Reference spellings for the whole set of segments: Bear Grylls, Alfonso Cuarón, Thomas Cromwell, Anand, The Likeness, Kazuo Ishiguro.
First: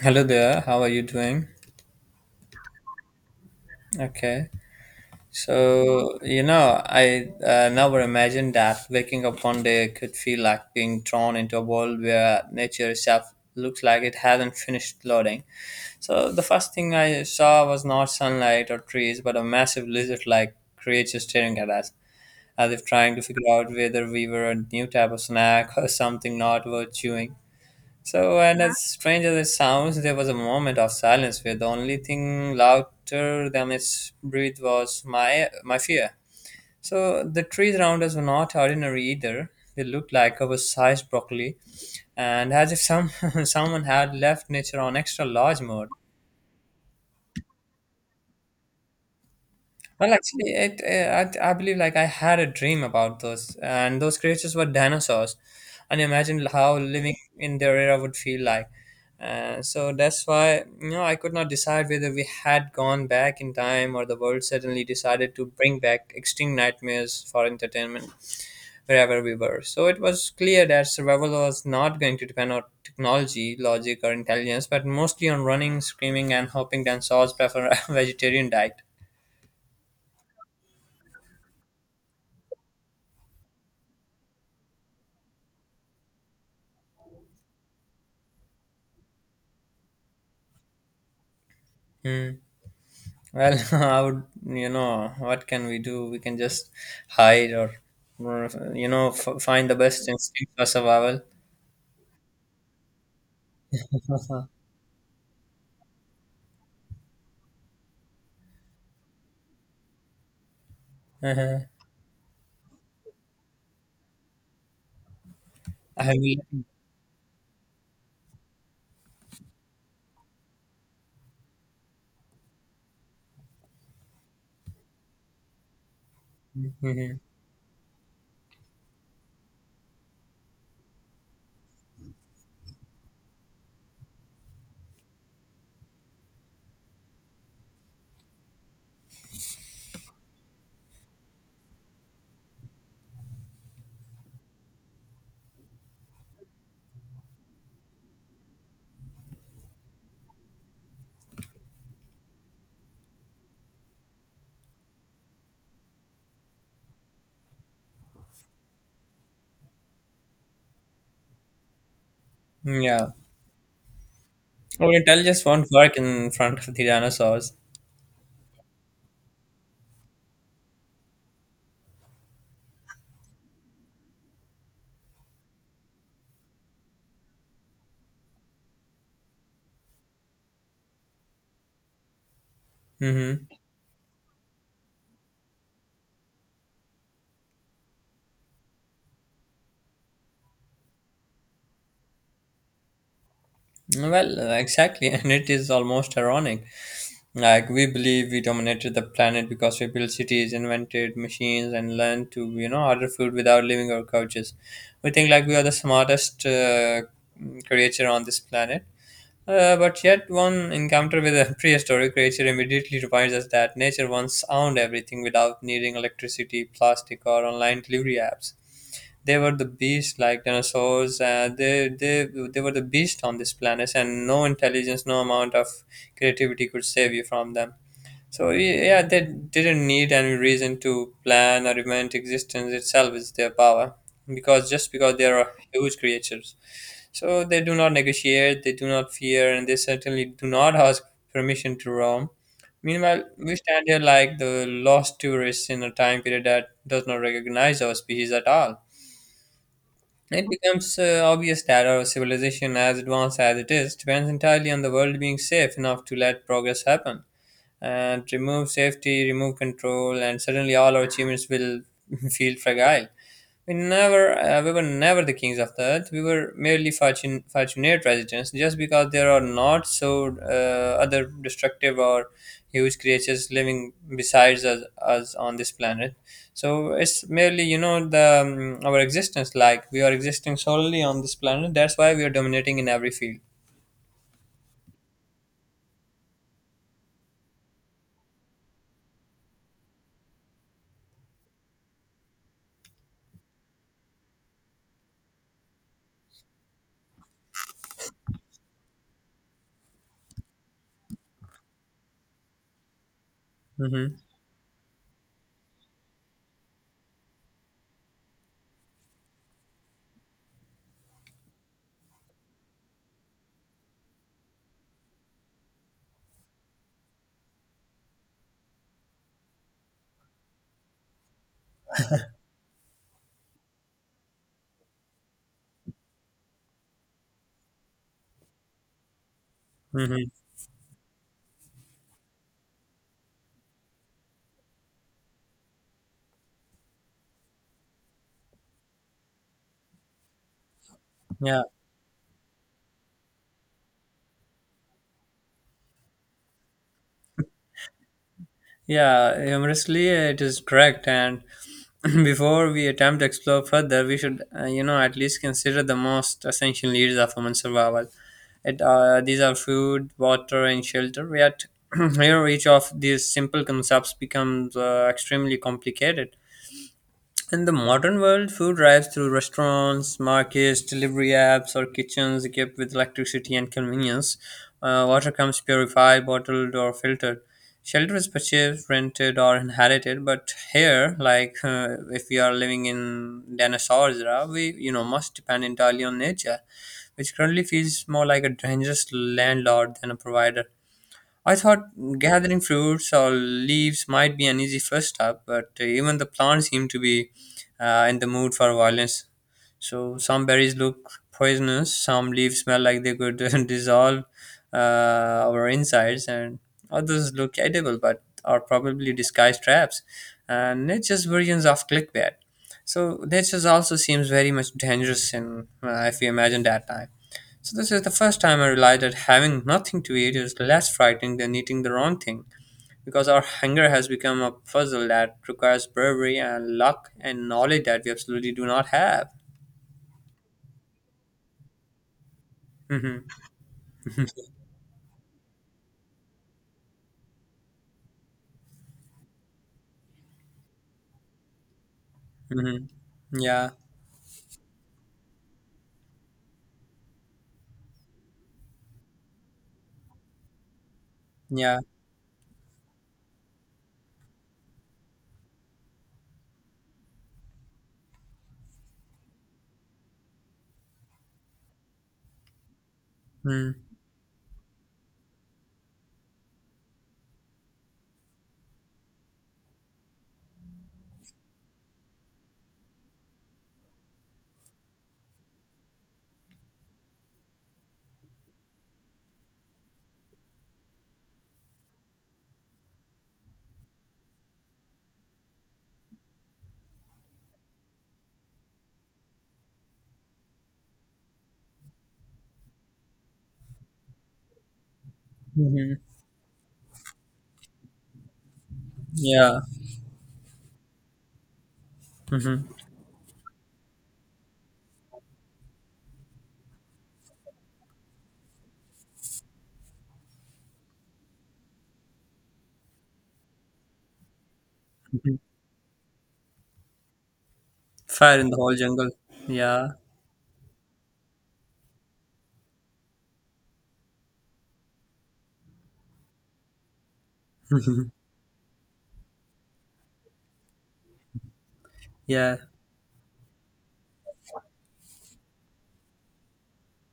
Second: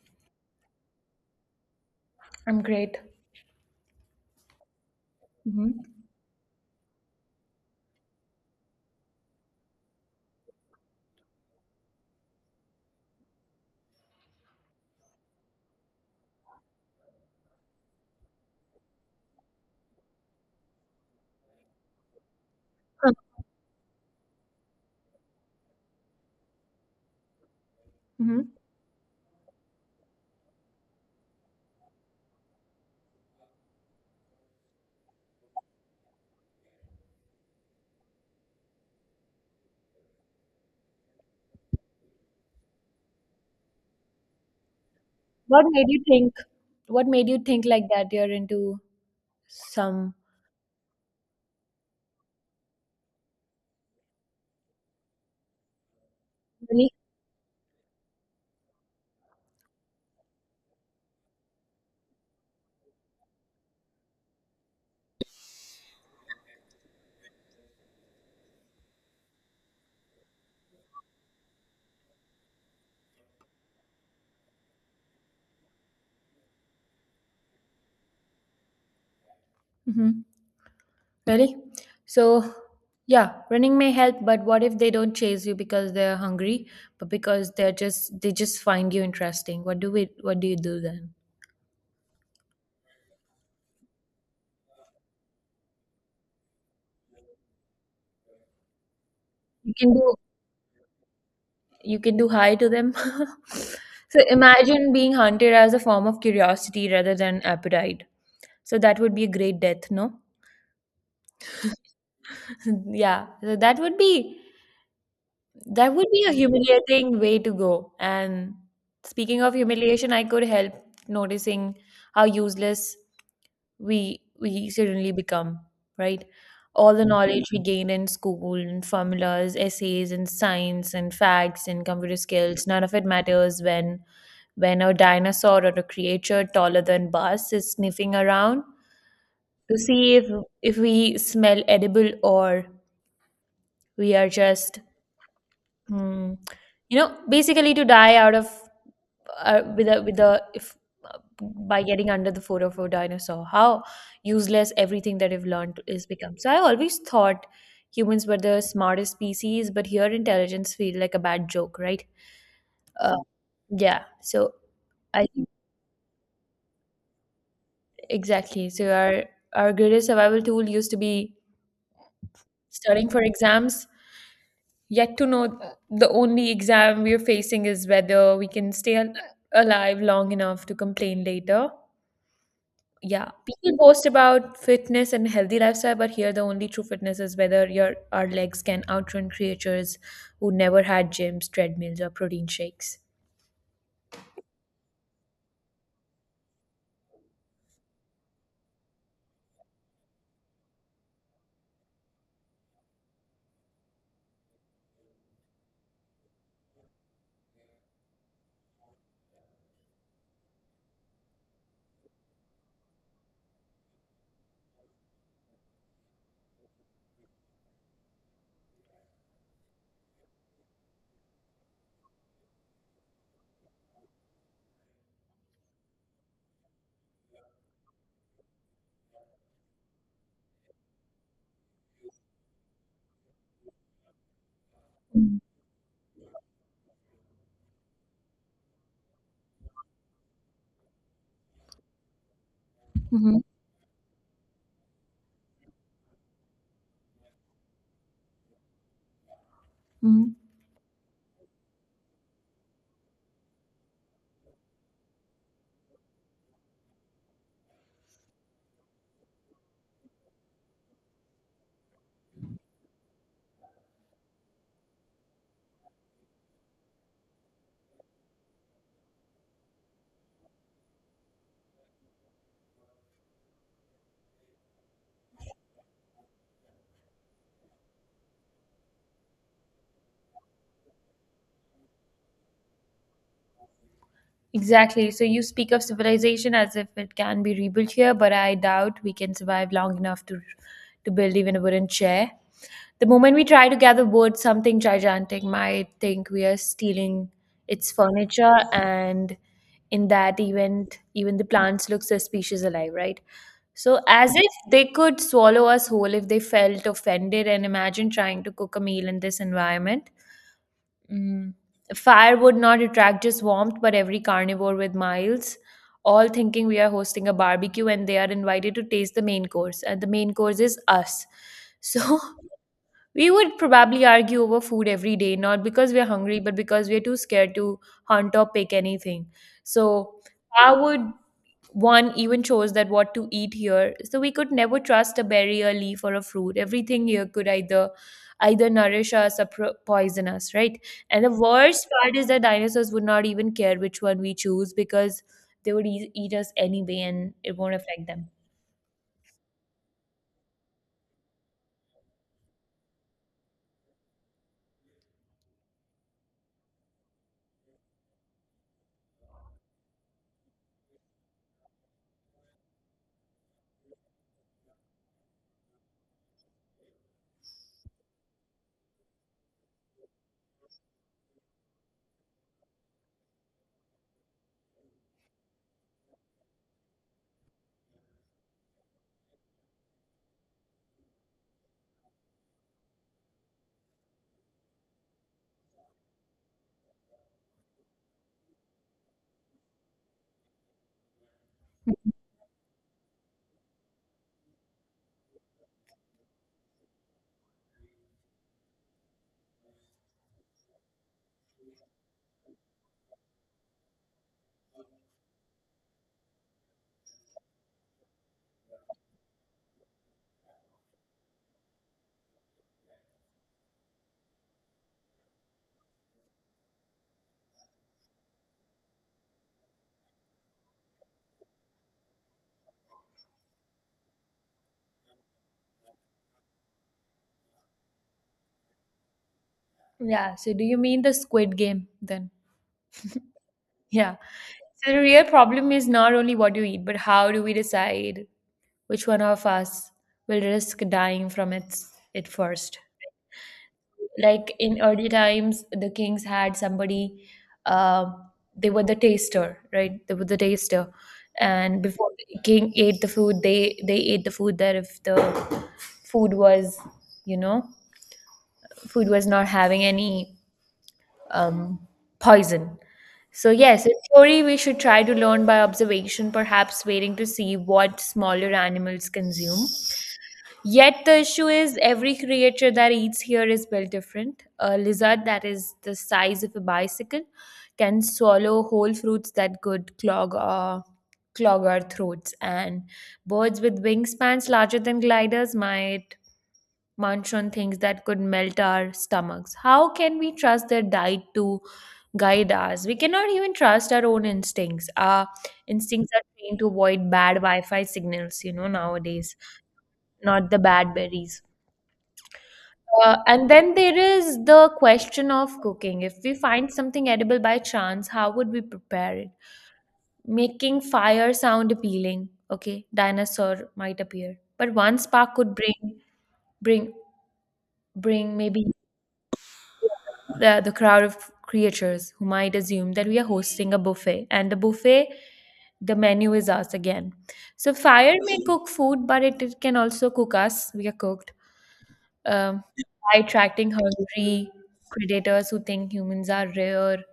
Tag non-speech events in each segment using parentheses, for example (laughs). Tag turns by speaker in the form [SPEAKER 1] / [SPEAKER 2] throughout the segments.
[SPEAKER 1] Hello there, how are you doing?
[SPEAKER 2] I'm great.
[SPEAKER 1] Okay,
[SPEAKER 2] hmm
[SPEAKER 1] so I never imagined that waking up one day could feel like being drawn into a world where nature itself looks like it hasn't finished loading. So, the first thing I saw was not sunlight or trees, but a massive lizard like creature staring at us, as if trying to figure out whether we were a new type of snack (laughs) or something not worth chewing. So,
[SPEAKER 2] hmm
[SPEAKER 1] and as strange as it sounds, there was a moment of silence where the only thing louder than its breath was my fear. So the trees around us were not ordinary either. They looked like oversized broccoli, and as if some (laughs) someone had left nature on extra large
[SPEAKER 2] What made
[SPEAKER 1] mode.
[SPEAKER 2] you think? What made you think like that? You're into
[SPEAKER 1] Well,
[SPEAKER 2] some
[SPEAKER 1] actually, it I believe like I had a dream about those, and those creatures were dinosaurs, and imagine how
[SPEAKER 2] really,
[SPEAKER 1] living in their era would feel like. So that's why I could not decide whether we had gone back in time or the world suddenly decided to bring back extreme nightmares for entertainment wherever we were. So it was clear that survival was not going to depend on technology, logic, or intelligence, but mostly on running, screaming, and hoping dinosaurs prefer a (laughs) vegetarian diet.
[SPEAKER 2] hmm really. So yeah, running may help, but what if they don't chase you because they're hungry, but because they're just they just find you interesting? What do we? What do you do then?
[SPEAKER 1] Hmm. Well, (laughs) I would, what can we do? We can just hide or find
[SPEAKER 2] You
[SPEAKER 1] the
[SPEAKER 2] can
[SPEAKER 1] best
[SPEAKER 2] do
[SPEAKER 1] instinct for survival.
[SPEAKER 2] you can do hi to them. (laughs)
[SPEAKER 1] (laughs)
[SPEAKER 2] So
[SPEAKER 1] Uh-huh.
[SPEAKER 2] imagine being hunted as a form of curiosity rather than appetite. So that would be a great death, no?
[SPEAKER 1] Uh-huh.
[SPEAKER 2] (laughs) Yeah, so that would
[SPEAKER 1] I
[SPEAKER 2] be a
[SPEAKER 1] mean,
[SPEAKER 2] humiliating way to go. And speaking of humiliation, I could help noticing how useless we suddenly become, right? All the
[SPEAKER 1] mhm.
[SPEAKER 2] knowledge we gain in school and formulas, essays and science and facts and computer skills, none of it matters when a dinosaur or a creature taller than us is sniffing around to see if we smell edible or we are just Hmm. Basically to die out of with a if by getting under the foot of a dinosaur, how useless everything that we've learned is become. So I always thought humans were the smartest species, but here intelligence feel like a bad joke, right?
[SPEAKER 1] Yeah.
[SPEAKER 2] Uh, yeah. So
[SPEAKER 1] Our
[SPEAKER 2] I
[SPEAKER 1] intelligence
[SPEAKER 2] think
[SPEAKER 1] won't work in front of the dinosaurs.
[SPEAKER 2] exactly. So our greatest survival tool used to be studying for exams. Yet to know the only exam we are facing is whether we can stay alive long enough to complain later. Yeah,
[SPEAKER 1] Mm-hmm.
[SPEAKER 2] people boast about fitness and healthy lifestyle, but here the only true fitness is whether your our legs can outrun creatures who never had gyms, treadmills, or protein shakes.
[SPEAKER 1] Well, exactly, (laughs) and it is almost ironic. Like we believe we dominated the planet because we built cities, invented machines, and learned to order food without leaving our couches. We think like we are the smartest creature on this planet. But yet, one encounter with a (laughs) prehistoric creature immediately reminds us that nature once owned everything without needing electricity, plastic, or online delivery apps. They were the beast, like dinosaurs. They were the beast on this planet, and no intelligence, no amount of creativity could save you from them. So yeah, they didn't need any reason to plan or invent existence itself is their power, because just because they are huge creatures, so they do not negotiate, they do not fear, and they certainly do not ask permission to roam. Meanwhile,
[SPEAKER 2] Mm-hmm.
[SPEAKER 1] we stand here like the lost tourists in a time period that does not recognize our species at all. It becomes obvious that our civilization, as advanced as it is, depends entirely on the world being safe enough to let progress happen and remove safety, remove control, and suddenly all our achievements will (laughs) feel fragile. We were never the kings of the earth. We were merely fortunate residents. Just because there are not so other destructive or huge creatures living besides us on this planet, so it's merely the our existence. Like we are existing solely on this planet. That's why we are dominating in every field.
[SPEAKER 2] Exactly. So you speak of civilization as if it can be rebuilt here, but I doubt we can survive long enough to build even a wooden chair. The moment we try to gather wood, something gigantic might think we are stealing its furniture, and in that event, even the plants look suspicious alive, right? So
[SPEAKER 1] Mm-hmm.
[SPEAKER 2] as if they could swallow us whole if they felt offended, and imagine trying to cook a meal in this environment. Mm. Fire would not attract just warmth, but every carnivore with miles, all thinking we are hosting a barbecue, and they are invited to taste the main course. And the main course is us. So (laughs) we would probably argue over food every day, not because we're hungry, but because we're too scared to hunt or pick anything. So
[SPEAKER 1] Mm-hmm.
[SPEAKER 2] I would one even chose that what to eat here. So we could never trust a berry, a leaf, or a fruit. Everything here could either nourish us or poison us, right? And the
[SPEAKER 1] Yeah.
[SPEAKER 2] worst part is that dinosaurs would not even care which one we choose because they would eat us anyway, and it won't affect them.
[SPEAKER 1] Yeah, humorously, it is correct. And (clears throat) before we attempt to explore further, we should, at least consider the most essential needs of human survival. These are food, water, and shelter. Yet, (clears throat) here, each of these simple concepts becomes extremely complicated. In the modern world, food arrives through restaurants, markets, delivery apps, or kitchens equipped with electricity and convenience. Water comes purified, bottled, or filtered. Shelter is purchased, rented, or inherited. But here, if we are living in dinosaurs era, we must depend entirely on nature, which currently feels more like a dangerous landlord than a provider. I thought gathering fruits or leaves might be an easy first step, but even the plants seem to be in the mood for violence. So some berries look poisonous, some leaves smell like they could (laughs) dissolve uh, our insides, and others look edible but are probably disguised traps. And nature's versions of clickbait. So nature also seems very much dangerous if you imagine that time. So this is the first time I realized that having nothing to eat is less frightening than eating the wrong thing, because our hunger has become a puzzle that requires bravery and luck and knowledge that we absolutely do not have.
[SPEAKER 2] Yeah. So do you mean the squid game then?
[SPEAKER 1] Hmm.
[SPEAKER 2] Yeah. So the real problem is not only what you eat, but how do we decide which one of us will risk dying from its it first?
[SPEAKER 1] Hmm. Yeah,
[SPEAKER 2] Like in early times the kings had somebody, uh, they were the taster, right? they were the taster
[SPEAKER 1] yeah.
[SPEAKER 2] and before the king ate the food, they ate the food there. If the food was, you know, food was not having any um, poison. So
[SPEAKER 1] Mm-hmm.
[SPEAKER 2] yes, in theory we should try to learn by observation, perhaps waiting to see what smaller animals consume. Yet the issue is every creature that eats here is built different. A lizard that is the size of a bicycle can swallow whole fruits that could clog our throats, and birds with wingspans larger than gliders might munch on things that could melt our stomachs. How can we trust their diet to guide us? We cannot even trust our own instincts. Our
[SPEAKER 1] Mm-hmm.
[SPEAKER 2] instincts are trained to avoid bad Wi-Fi signals, you know, nowadays,
[SPEAKER 1] Yeah.
[SPEAKER 2] not the bad berries.
[SPEAKER 1] Hmm.
[SPEAKER 2] And then there is the question of cooking. If we find something edible by chance, how would we prepare it? Making fire sound appealing. Okay, dinosaur might appear, but one spark could bring bring
[SPEAKER 1] Fire in the
[SPEAKER 2] maybe
[SPEAKER 1] whole jungle. Yeah.
[SPEAKER 2] the crowd of creatures who might assume that we are hosting a buffet, and the menu is us again. So fire may cook food, but it can also cook us. We are cooked.
[SPEAKER 1] (laughs) Yeah.
[SPEAKER 2] um, by attracting hungry predators who think humans are rare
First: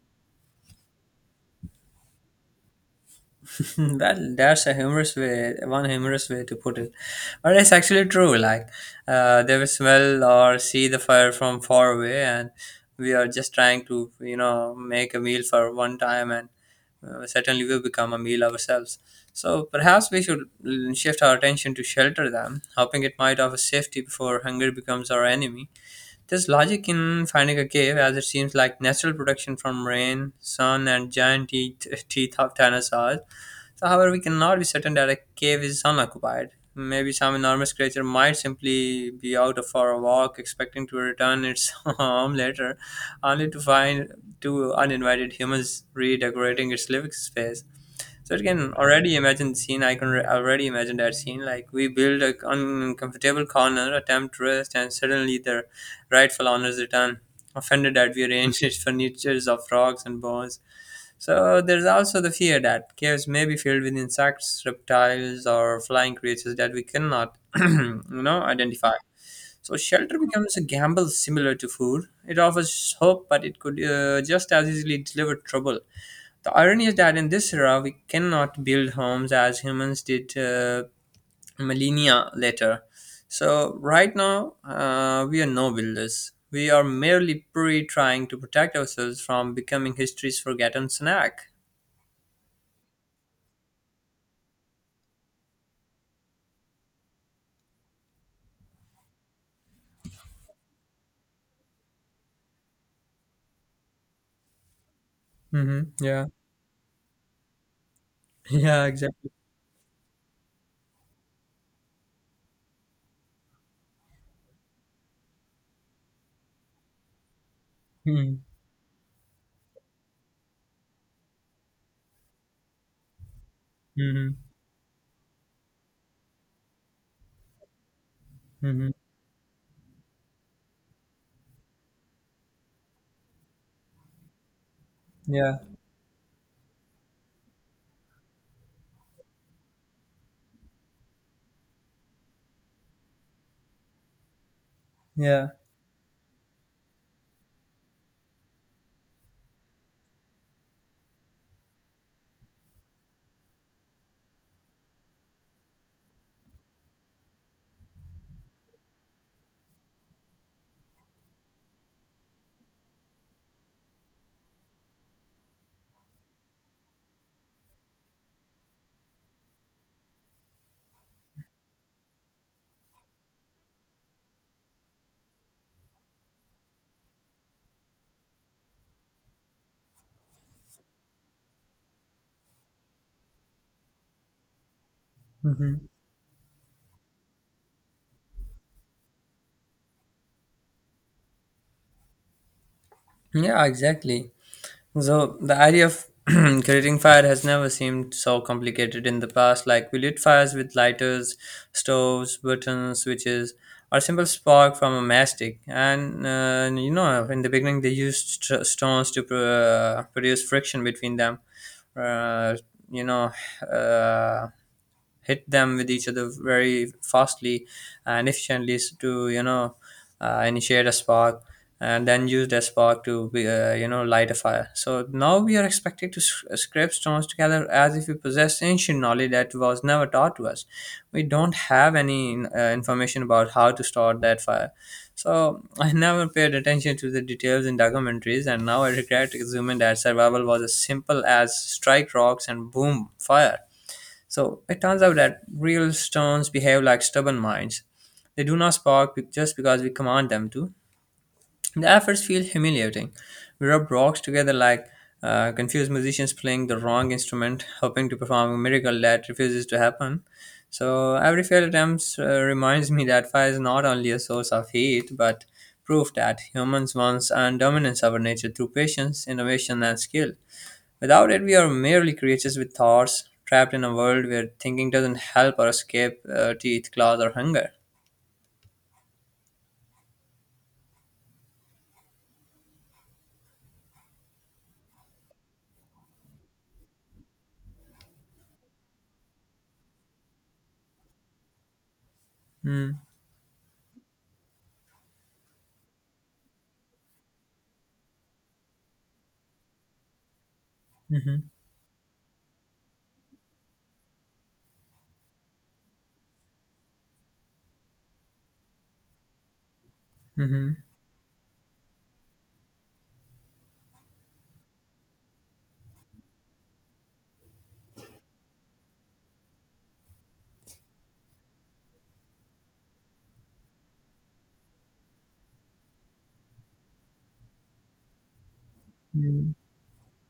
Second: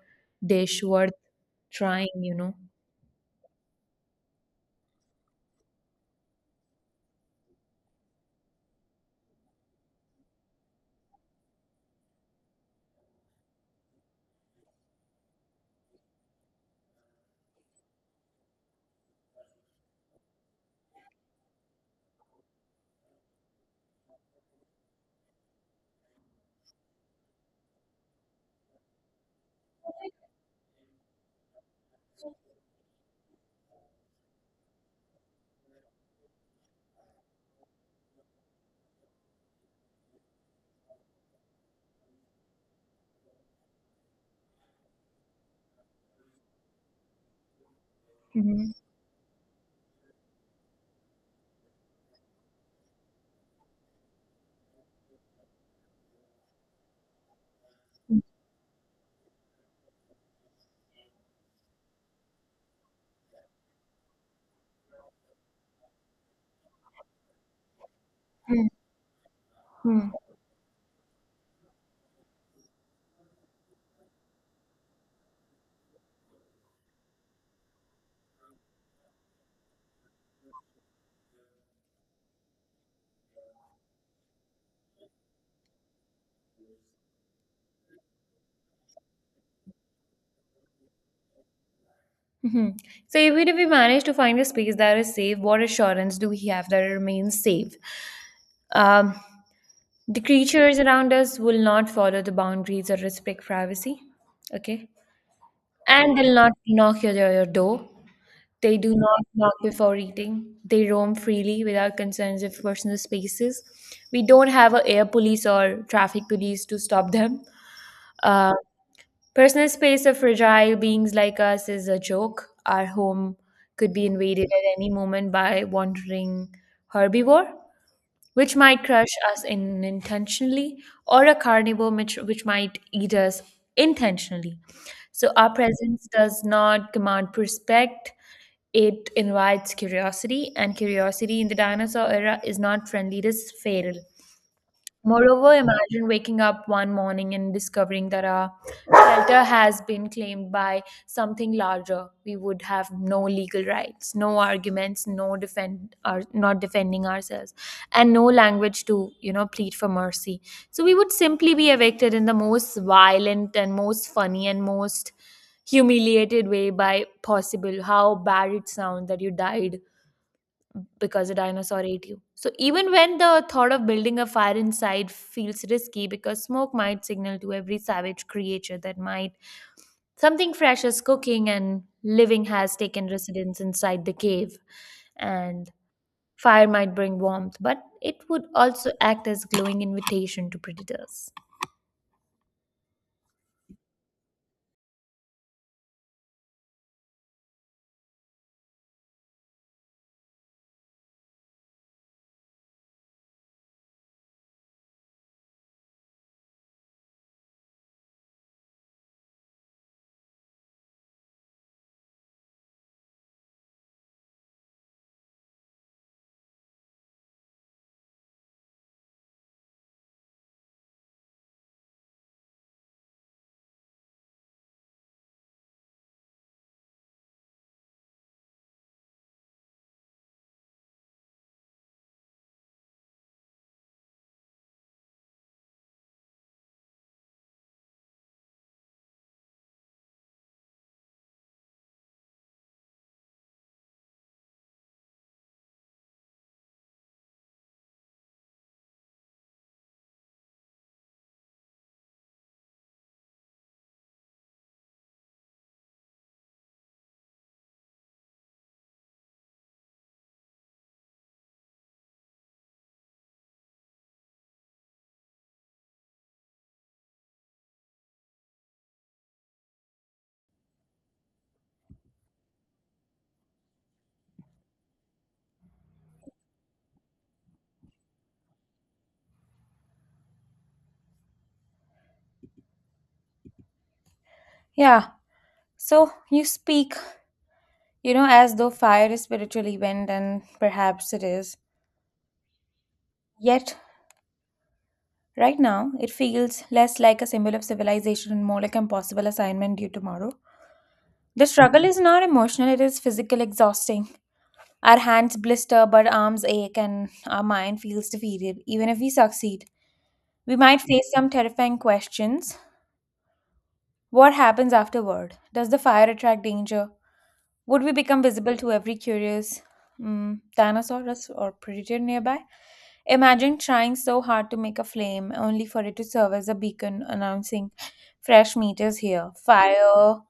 [SPEAKER 2] dish worth trying, you know.
[SPEAKER 1] (laughs) Well, that's a humorous way, one humorous way to put it. But it's actually true. Like, they will smell or see the fire from far away, and we are just trying to, make a meal for one time, and certainly we become a meal ourselves. So perhaps we should shift our attention to shelter them, hoping it might offer safety before hunger becomes our enemy. There's logic in finding a cave, as it seems like natural protection from rain, sun, and giant teeth, (laughs) teeth of dinosaurs. So, however, we cannot be certain that a cave is unoccupied. Maybe some enormous creature might simply be out for a walk, expecting to return its (laughs) home later, only to find two uninvited humans redecorating its living space. So it
[SPEAKER 2] Mhm.
[SPEAKER 1] can already imagine the scene. I can already imagine that scene. Like we build a uncomfortable corner, attempt rest, and suddenly the rightful owners return, offended that we arranged (laughs) its furnitures of rocks and bones. So there's also the fear that caves may be filled with insects, reptiles, or flying creatures that we cannot, (clears throat)
[SPEAKER 2] Mhm.
[SPEAKER 1] identify. So
[SPEAKER 2] Mhm.
[SPEAKER 1] shelter becomes a gamble similar to food. It offers hope, but it could just as easily deliver trouble. The irony is that in this era, we cannot build homes as humans did millennia later. So right now, we are no builders. We are merely pre trying to protect ourselves from becoming history's forgotten snack.
[SPEAKER 2] Mhm. So, even if we manage to find a space that is safe, what assurance do we have that it remains safe? Um, the creatures around us will not follow the boundaries or respect privacy, okay?
[SPEAKER 1] Mm-hmm.
[SPEAKER 2] And
[SPEAKER 1] Yeah.
[SPEAKER 2] they'll not knock your door.
[SPEAKER 1] (laughs)
[SPEAKER 2] They
[SPEAKER 1] Yeah,
[SPEAKER 2] do not
[SPEAKER 1] exactly.
[SPEAKER 2] knock before eating. They roam freely without concerns of personal spaces. We don't have a air police or traffic police to stop them.
[SPEAKER 1] Mm-hmm.
[SPEAKER 2] Uh, Personal space of fragile beings like us is a joke. Our home could be
[SPEAKER 1] Mm-hmm.
[SPEAKER 2] invaded at any moment by wandering herbivore which might
[SPEAKER 1] Mm-hmm.
[SPEAKER 2] crush us in intentionally, or a carnivore which might eat us intentionally. So our
[SPEAKER 1] Yeah.
[SPEAKER 2] presence does not command respect, it invites curiosity, and curiosity in the dinosaur era is not friendly, it is feral.
[SPEAKER 1] Yeah.
[SPEAKER 2] Moreover, imagine waking up one morning and discovering that our shelter has been claimed by something larger. We would have no legal rights, no arguments, no defend or not defending ourselves, and no language to, you know, plead for mercy. So we would simply be evicted in the most violent and most funny and most humiliated way by possible. How bad it sounds that you died because a dinosaur ate you. So even when the thought of building a fire inside feels risky because smoke might signal to every savage creature that might something fresh is cooking and living has taken residence inside the cave. And
[SPEAKER 1] Mm-hmm.
[SPEAKER 2] fire might bring warmth, but it would also act as glowing invitation to predators.
[SPEAKER 1] Yeah, exactly. So the idea of (clears throat) creating fire has never seemed so complicated in the past. Like we lit fires with lighters, stoves, buttons, switches, or simple spark from a matchstick. And in the beginning, they used stones to produce friction between them. Uh, you know, uh, hit them with each other very fastly and efficiently to initiate a spark and then use that spark to be, you know light a fire. So now we are expected to scrape stones together as if we possess ancient knowledge that was never taught to us. We don't have any information about how to start that fire. So (laughs) I never paid attention to the details in documentaries, and now I regret assuming that survival was as simple as strike rocks and boom fire. So it turns out that real stones behave like stubborn minds. They do not spark just because we command them to. The efforts feel humiliating. We rub rocks together like confused musicians playing the wrong instrument, hoping to perform a miracle that refuses to happen. So every failed attempt reminds me that fire is not only a source of heat, but proof that humans once earned dominance over nature through patience, innovation, and skill. Without it, we are merely creatures with thoughts, trapped in a world where thinking doesn't help or escape teeth, claws, or hunger.
[SPEAKER 2] Yeah. So you speak, you know, as though fire is spiritual event, and perhaps it is.
[SPEAKER 1] Mm,
[SPEAKER 2] Yet right now, it feels less like a symbol of civilization and more like an impossible assignment due tomorrow. The
[SPEAKER 1] mhm,
[SPEAKER 2] struggle is not emotional, it is physical exhausting. Our hands blister, but arms ache, and our mind feels defeated. Even if we succeed, we
[SPEAKER 1] mhm,
[SPEAKER 2] might face some terrifying questions. What happens afterward? Does the fire attract danger? Would we become visible to every curious Tyrannosaurus or predator nearby? Imagine trying so hard to make a flame only for it to serve as a beacon announcing fresh meat is here.
[SPEAKER 1] mm,
[SPEAKER 2] Fire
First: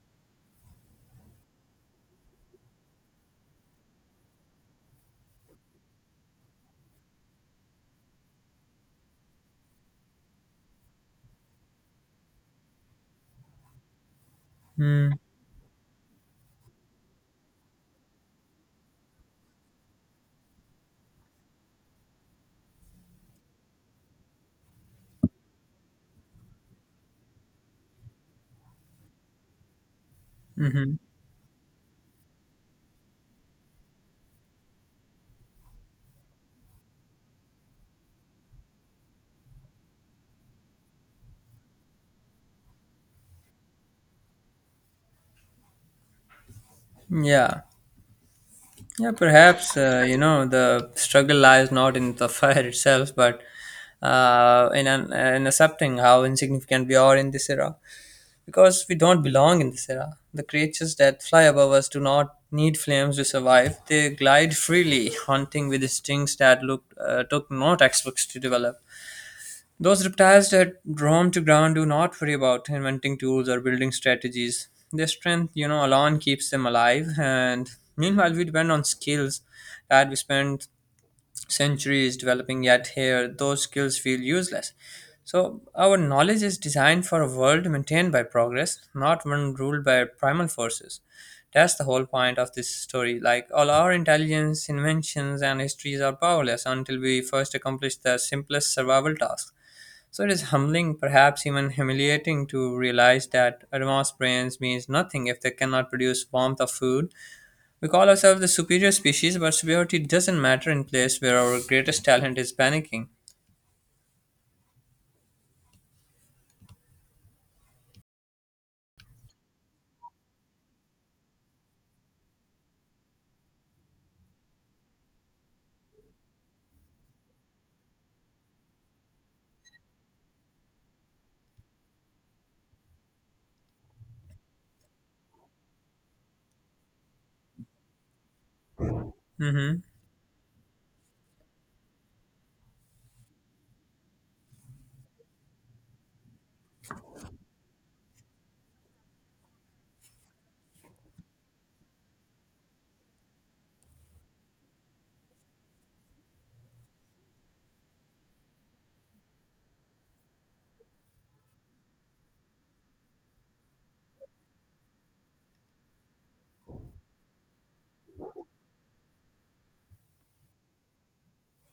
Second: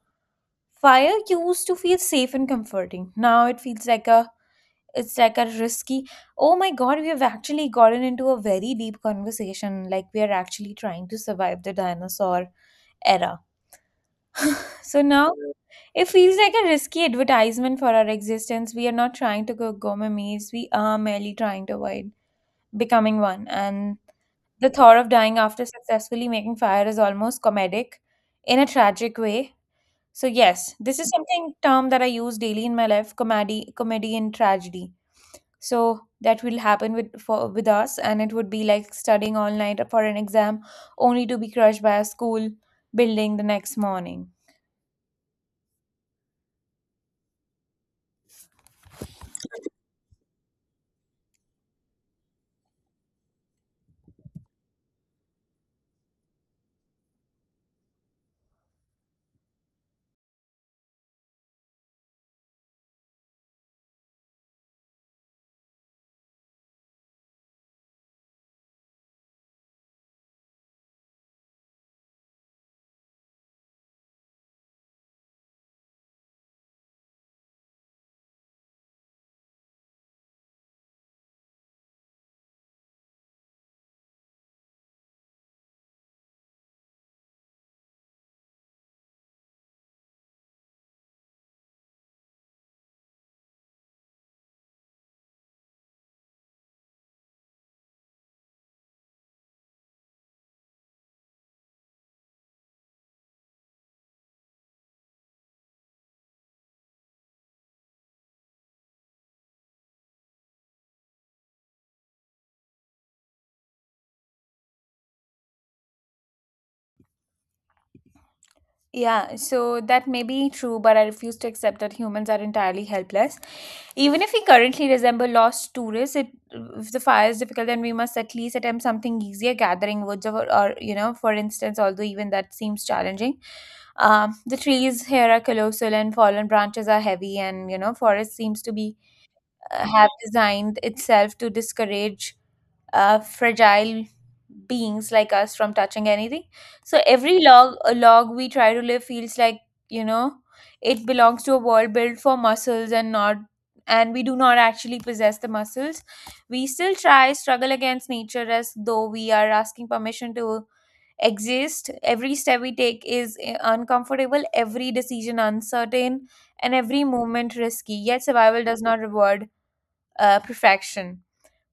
[SPEAKER 2] fire used to feel safe and comforting. Now it feels like a it's like a risky, oh my god, we have actually gotten into a very deep conversation like we are actually trying to survive the dinosaur era. So
[SPEAKER 1] mm,
[SPEAKER 2] now it feels like a risky advertisement for our existence. We are not trying to cook gourmet meals, we are merely trying to avoid becoming one. And the thought of dying after successfully making fire is almost comedic in a tragic way. So yes,
[SPEAKER 1] mhm.
[SPEAKER 2] this is something term that I use daily in my life, comedy and tragedy. So that will happen with for with us and it would be like studying all night for an exam only to be crushed by a school building the next morning.
[SPEAKER 1] Yeah. Yeah, perhaps, the struggle lies not in the fire (laughs) itself, but in accepting how insignificant we are in this era. Because we don't belong in this era. The creatures that fly above us do not need flames to survive. They glide freely, hunting with instincts that took no textbooks to develop. Those reptiles that roam to ground do not worry about inventing tools or building strategies. Their strength, alone keeps them alive. And meanwhile, we depend on skills that we spend centuries developing, yet here those skills feel useless. So, our knowledge is designed for a world maintained by progress, not one ruled by primal forces. That's the whole point of this story. Like, all our intelligence, inventions, and histories are powerless until we first accomplish the simplest survival task. So, it is humbling, perhaps even humiliating, to realize that advanced brains means nothing if they cannot produce warmth of food we call ourselves the superior species, but superiority doesn't matter in place where our greatest talent is panicking.
[SPEAKER 2] Yeah, so that may be true, but I refuse to accept that humans are entirely helpless. Even if we currently resemble lost tourists, it, if the fire is difficult, then we must at least attempt something easier, gathering woods or you know, for instance, although even that seems challenging. The trees here are colossal and fallen branches are heavy, and you know, forest seems to be
[SPEAKER 1] Hmm.
[SPEAKER 2] have designed itself to discourage fragile beings like us from touching anything. So every log we try to live feels like, you know, it belongs to a world built for muscles and not and we do not actually possess the muscles. We still try struggle against nature as though we are asking permission to exist. Every step we take is uncomfortable, every decision uncertain, and every movement risky. Yet survival does not reward perfection.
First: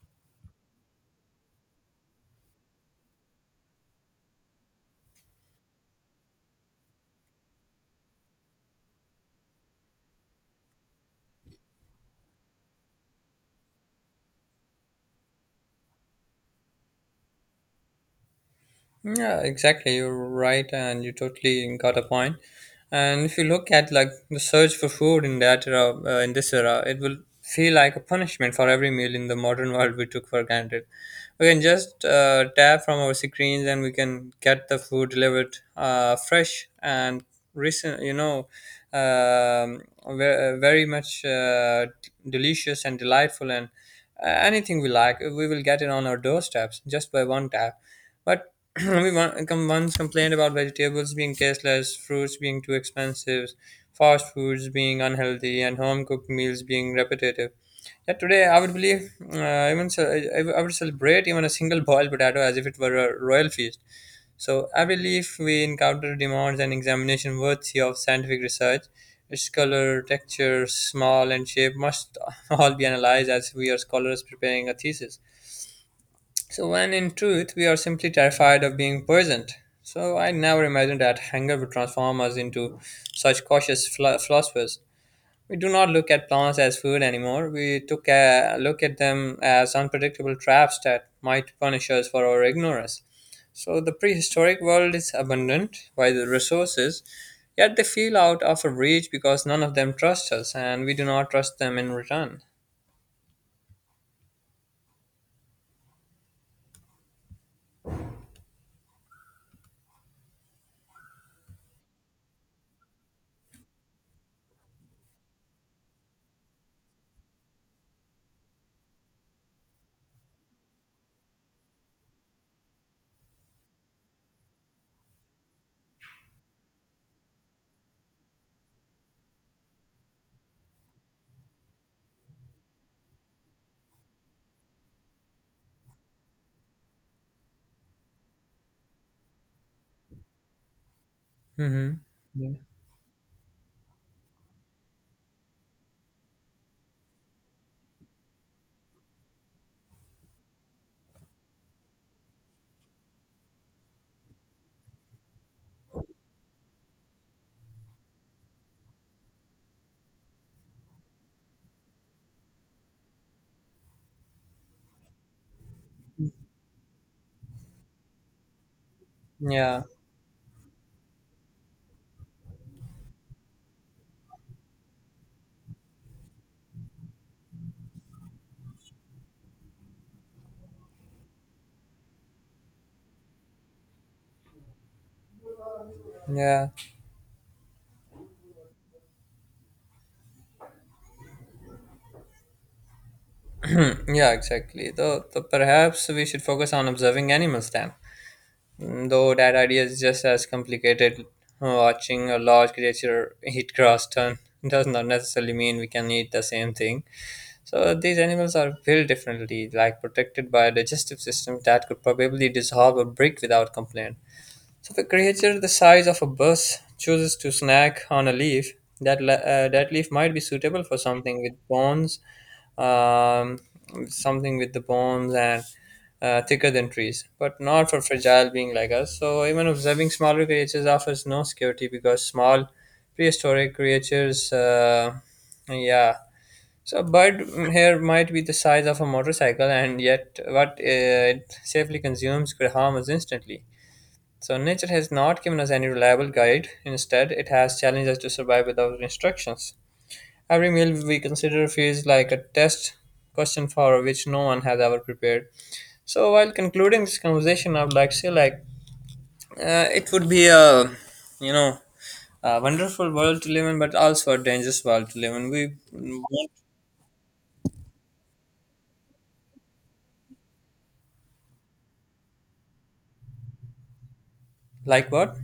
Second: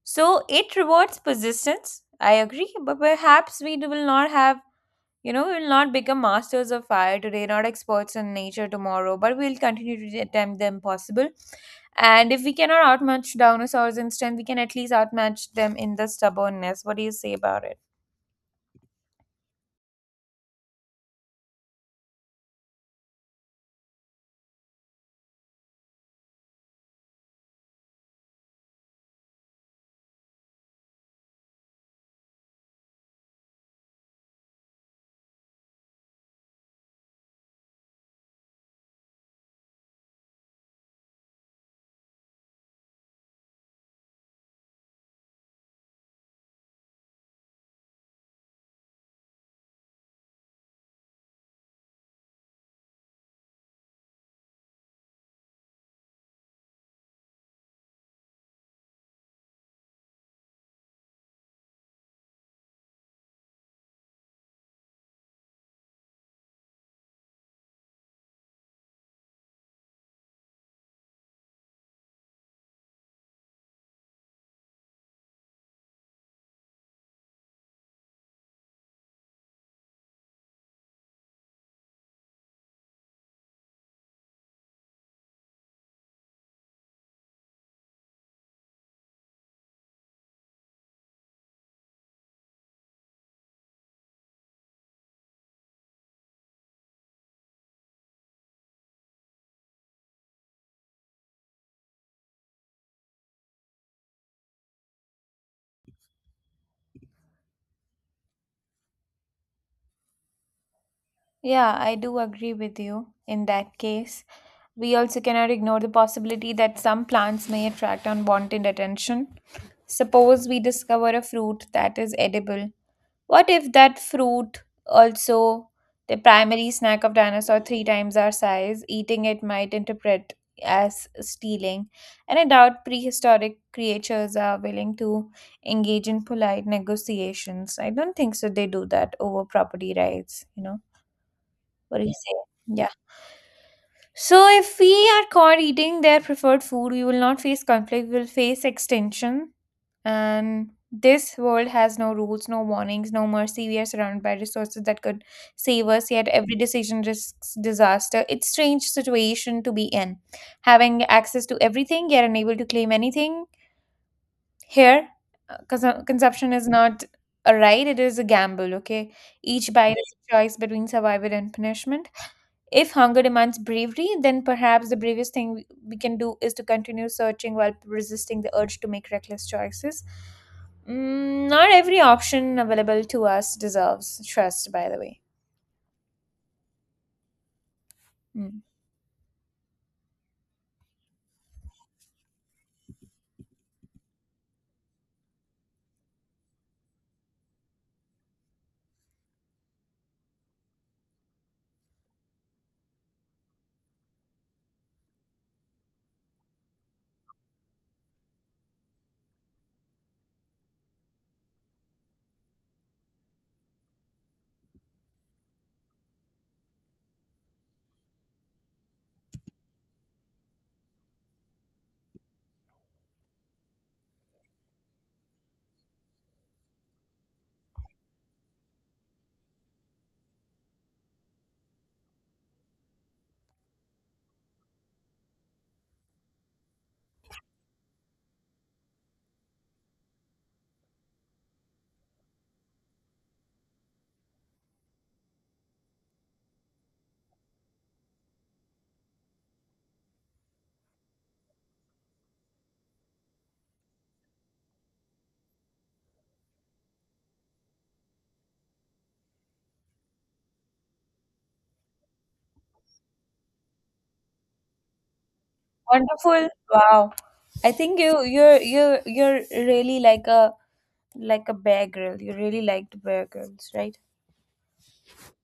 [SPEAKER 2] So it rewards persistence. I agree, but perhaps we will not have, you know, we will not become masters of fire today, not experts in nature tomorrow, but we'll continue to attempt the impossible. And if we cannot outmatch dinosaurs in strength, we can at least outmatch them in the stubbornness. What do you say about it?
[SPEAKER 1] Yeah, exactly. You're right, and you totally got a point. And if you look at like the search for food in that era, in this era, it will feel like a punishment for every meal in the modern world we took for granted. We can just tap from our screens, and we can get the food delivered fresh and recent. um, very much delicious and delightful, and anything we like, we will get it on our doorsteps just by one tap, but (clears throat) we one, come once complained about vegetables being tasteless, fruits being too expensive, fast foods being unhealthy, and home cooked meals being repetitive. Yet today, I would believe, even so, I would celebrate even a single boiled potato as if it were a royal feast. So I believe we encounter demands and examination worthy of scientific research. Its color, texture, smell, and shape must (laughs) all be analyzed as we are scholars preparing a thesis. So, when in truth, we are simply terrified of being present. So, I never imagined that hunger would transform us into such cautious philosophers. We do not look at plants as food anymore. We took a look at them as unpredictable traps that might punish us for our ignorance. So, the prehistoric world is abundant by the resources, yet they feel out of our reach because none of them trust us and we do not trust them in return.
[SPEAKER 2] Yeah, I do agree with you. In that case, we also cannot ignore the possibility that some plants may attract unwanted attention. Suppose we discover a fruit that is edible. What if that fruit also the primary snack of dinosaur three times our size? Eating it might interpret as stealing, and I doubt prehistoric creatures are willing to engage in polite negotiations. I don't think so. They do that over property rights. You know
[SPEAKER 1] Hmm.
[SPEAKER 2] what do you say? Yeah. So if we are caught eating their preferred food, we will not face conflict. We'll face extinction and this world has no rules, no warnings, no mercy. We are surrounded by resources that could save us, yet every decision risks disaster. It's strange situation to be in. Having access to everything, yet unable to claim anything. Here, consumption is not a right, it is a gamble, okay? Each
[SPEAKER 1] Yeah.
[SPEAKER 2] bite is a choice between survival and punishment. If hunger demands bravery, then perhaps the bravest thing we can do is to continue searching while resisting the urge to make reckless choices. Not every option available to us deserves trust, by the way.
[SPEAKER 1] Yeah.
[SPEAKER 2] Mm.
[SPEAKER 1] Yeah, exactly. Though perhaps we should focus on observing animals then. Mm. Though that idea is just as complicated. Watching a large creature eat grass turn (laughs) does not necessarily mean we can eat the same thing. So these animals are built differently, like protected by a digestive system that could probably dissolve a brick without complaint. So if a creature the size of a bus chooses to snack on a leaf, that leaf might be suitable for something with bones, um, something with the bones and thicker than trees, but not for fragile being like us. So even observing smaller creatures offers no security because small prehistoric creatures, yeah. So a bird here might be the size of a motorcycle, and yet what it safely consumes could harm us instantly. So nature has not given us any reliable guide. Instead, it has challenged us to survive without instructions. Every meal we consider feels like a test question for which no one has ever prepared. So while concluding this conversation, I would like to say, it would be a, you know a wonderful world to live in, but also a dangerous world to live in. We
[SPEAKER 2] Wonderful.
[SPEAKER 1] want
[SPEAKER 2] Wow. I think you're really like a bear girl. You really liked bear girls, right?
[SPEAKER 1] like what?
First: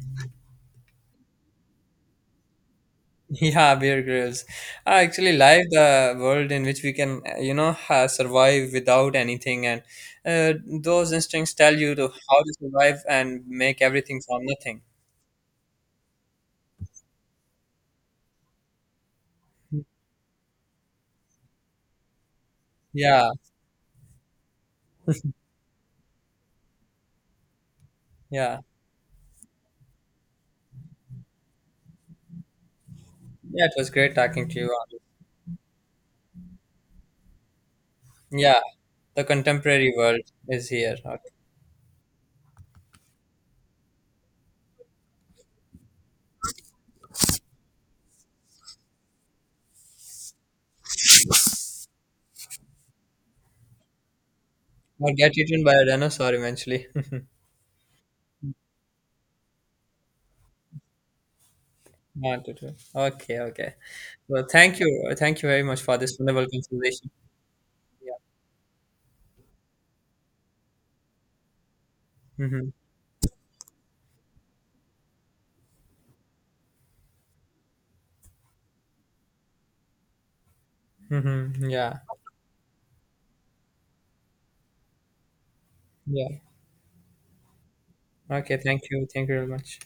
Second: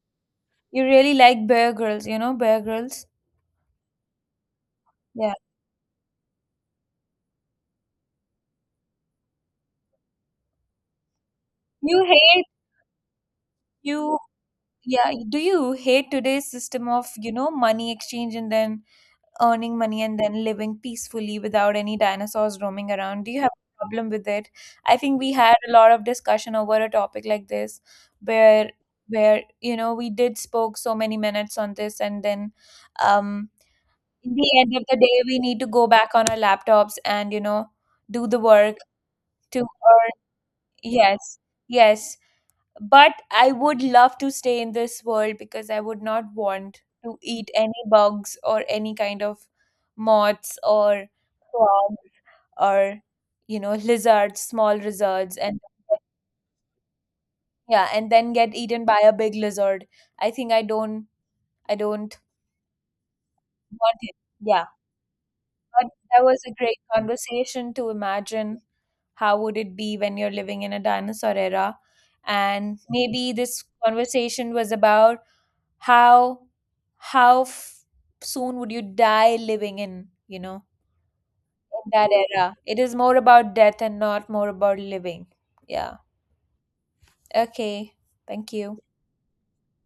[SPEAKER 2] You really like bear girls, you know, bear girls.
[SPEAKER 1] (laughs) Yeah, Bear Grylls. I actually
[SPEAKER 2] Yeah.
[SPEAKER 1] like the world in which we can, you know, ha survive without anything, and those instincts tell you
[SPEAKER 2] You
[SPEAKER 1] to how
[SPEAKER 2] hate
[SPEAKER 1] to survive and make
[SPEAKER 2] you
[SPEAKER 1] everything from nothing.
[SPEAKER 2] Yeah, do you hate today's system of, you know, money exchange and then earning money and then living peacefully without any dinosaurs roaming around.
[SPEAKER 1] Yeah,
[SPEAKER 2] Do you have a problem with it? I think we had a lot of discussion over a topic like this
[SPEAKER 1] yeah,
[SPEAKER 2] where where you know we did spoke so many minutes on this and then um
[SPEAKER 1] yeah. It was great
[SPEAKER 2] in
[SPEAKER 1] talking
[SPEAKER 2] the
[SPEAKER 1] to you,
[SPEAKER 2] end of the
[SPEAKER 1] Anand.
[SPEAKER 2] day we need to go back on our laptops and you know do the
[SPEAKER 1] Yeah,
[SPEAKER 2] work
[SPEAKER 1] the
[SPEAKER 2] to
[SPEAKER 1] contemporary
[SPEAKER 2] earn.
[SPEAKER 1] world is here. Okay.
[SPEAKER 2] Yes, yes, but I would love to stay in this world because I would not want to eat any bugs or any kind of moths or frogs or, you know, lizards, small
[SPEAKER 1] Or get
[SPEAKER 2] lizards, and
[SPEAKER 1] eaten by a dinosaur eventually. (laughs)
[SPEAKER 2] yeah, and then get eaten by a big lizard. I think I don't
[SPEAKER 1] One, two, three. Okay, okay.
[SPEAKER 2] want it.
[SPEAKER 1] Well,
[SPEAKER 2] Yeah.
[SPEAKER 1] thank you very much
[SPEAKER 2] But
[SPEAKER 1] for this
[SPEAKER 2] that was
[SPEAKER 1] wonderful
[SPEAKER 2] a great
[SPEAKER 1] conversation.
[SPEAKER 2] conversation to
[SPEAKER 1] Yeah.
[SPEAKER 2] imagine how would it be when you're living in a dinosaur era.
[SPEAKER 1] Mm-hmm.
[SPEAKER 2] And maybe this conversation was about how how soon would you die living in, you know,
[SPEAKER 1] Mm-hmm.
[SPEAKER 2] in
[SPEAKER 1] Yeah.
[SPEAKER 2] that era. It is more about death and not more about living. Yeah.
[SPEAKER 1] Yeah.
[SPEAKER 2] Okay, thank
[SPEAKER 1] Okay.
[SPEAKER 2] you.
[SPEAKER 1] Thank you. Thank you very much.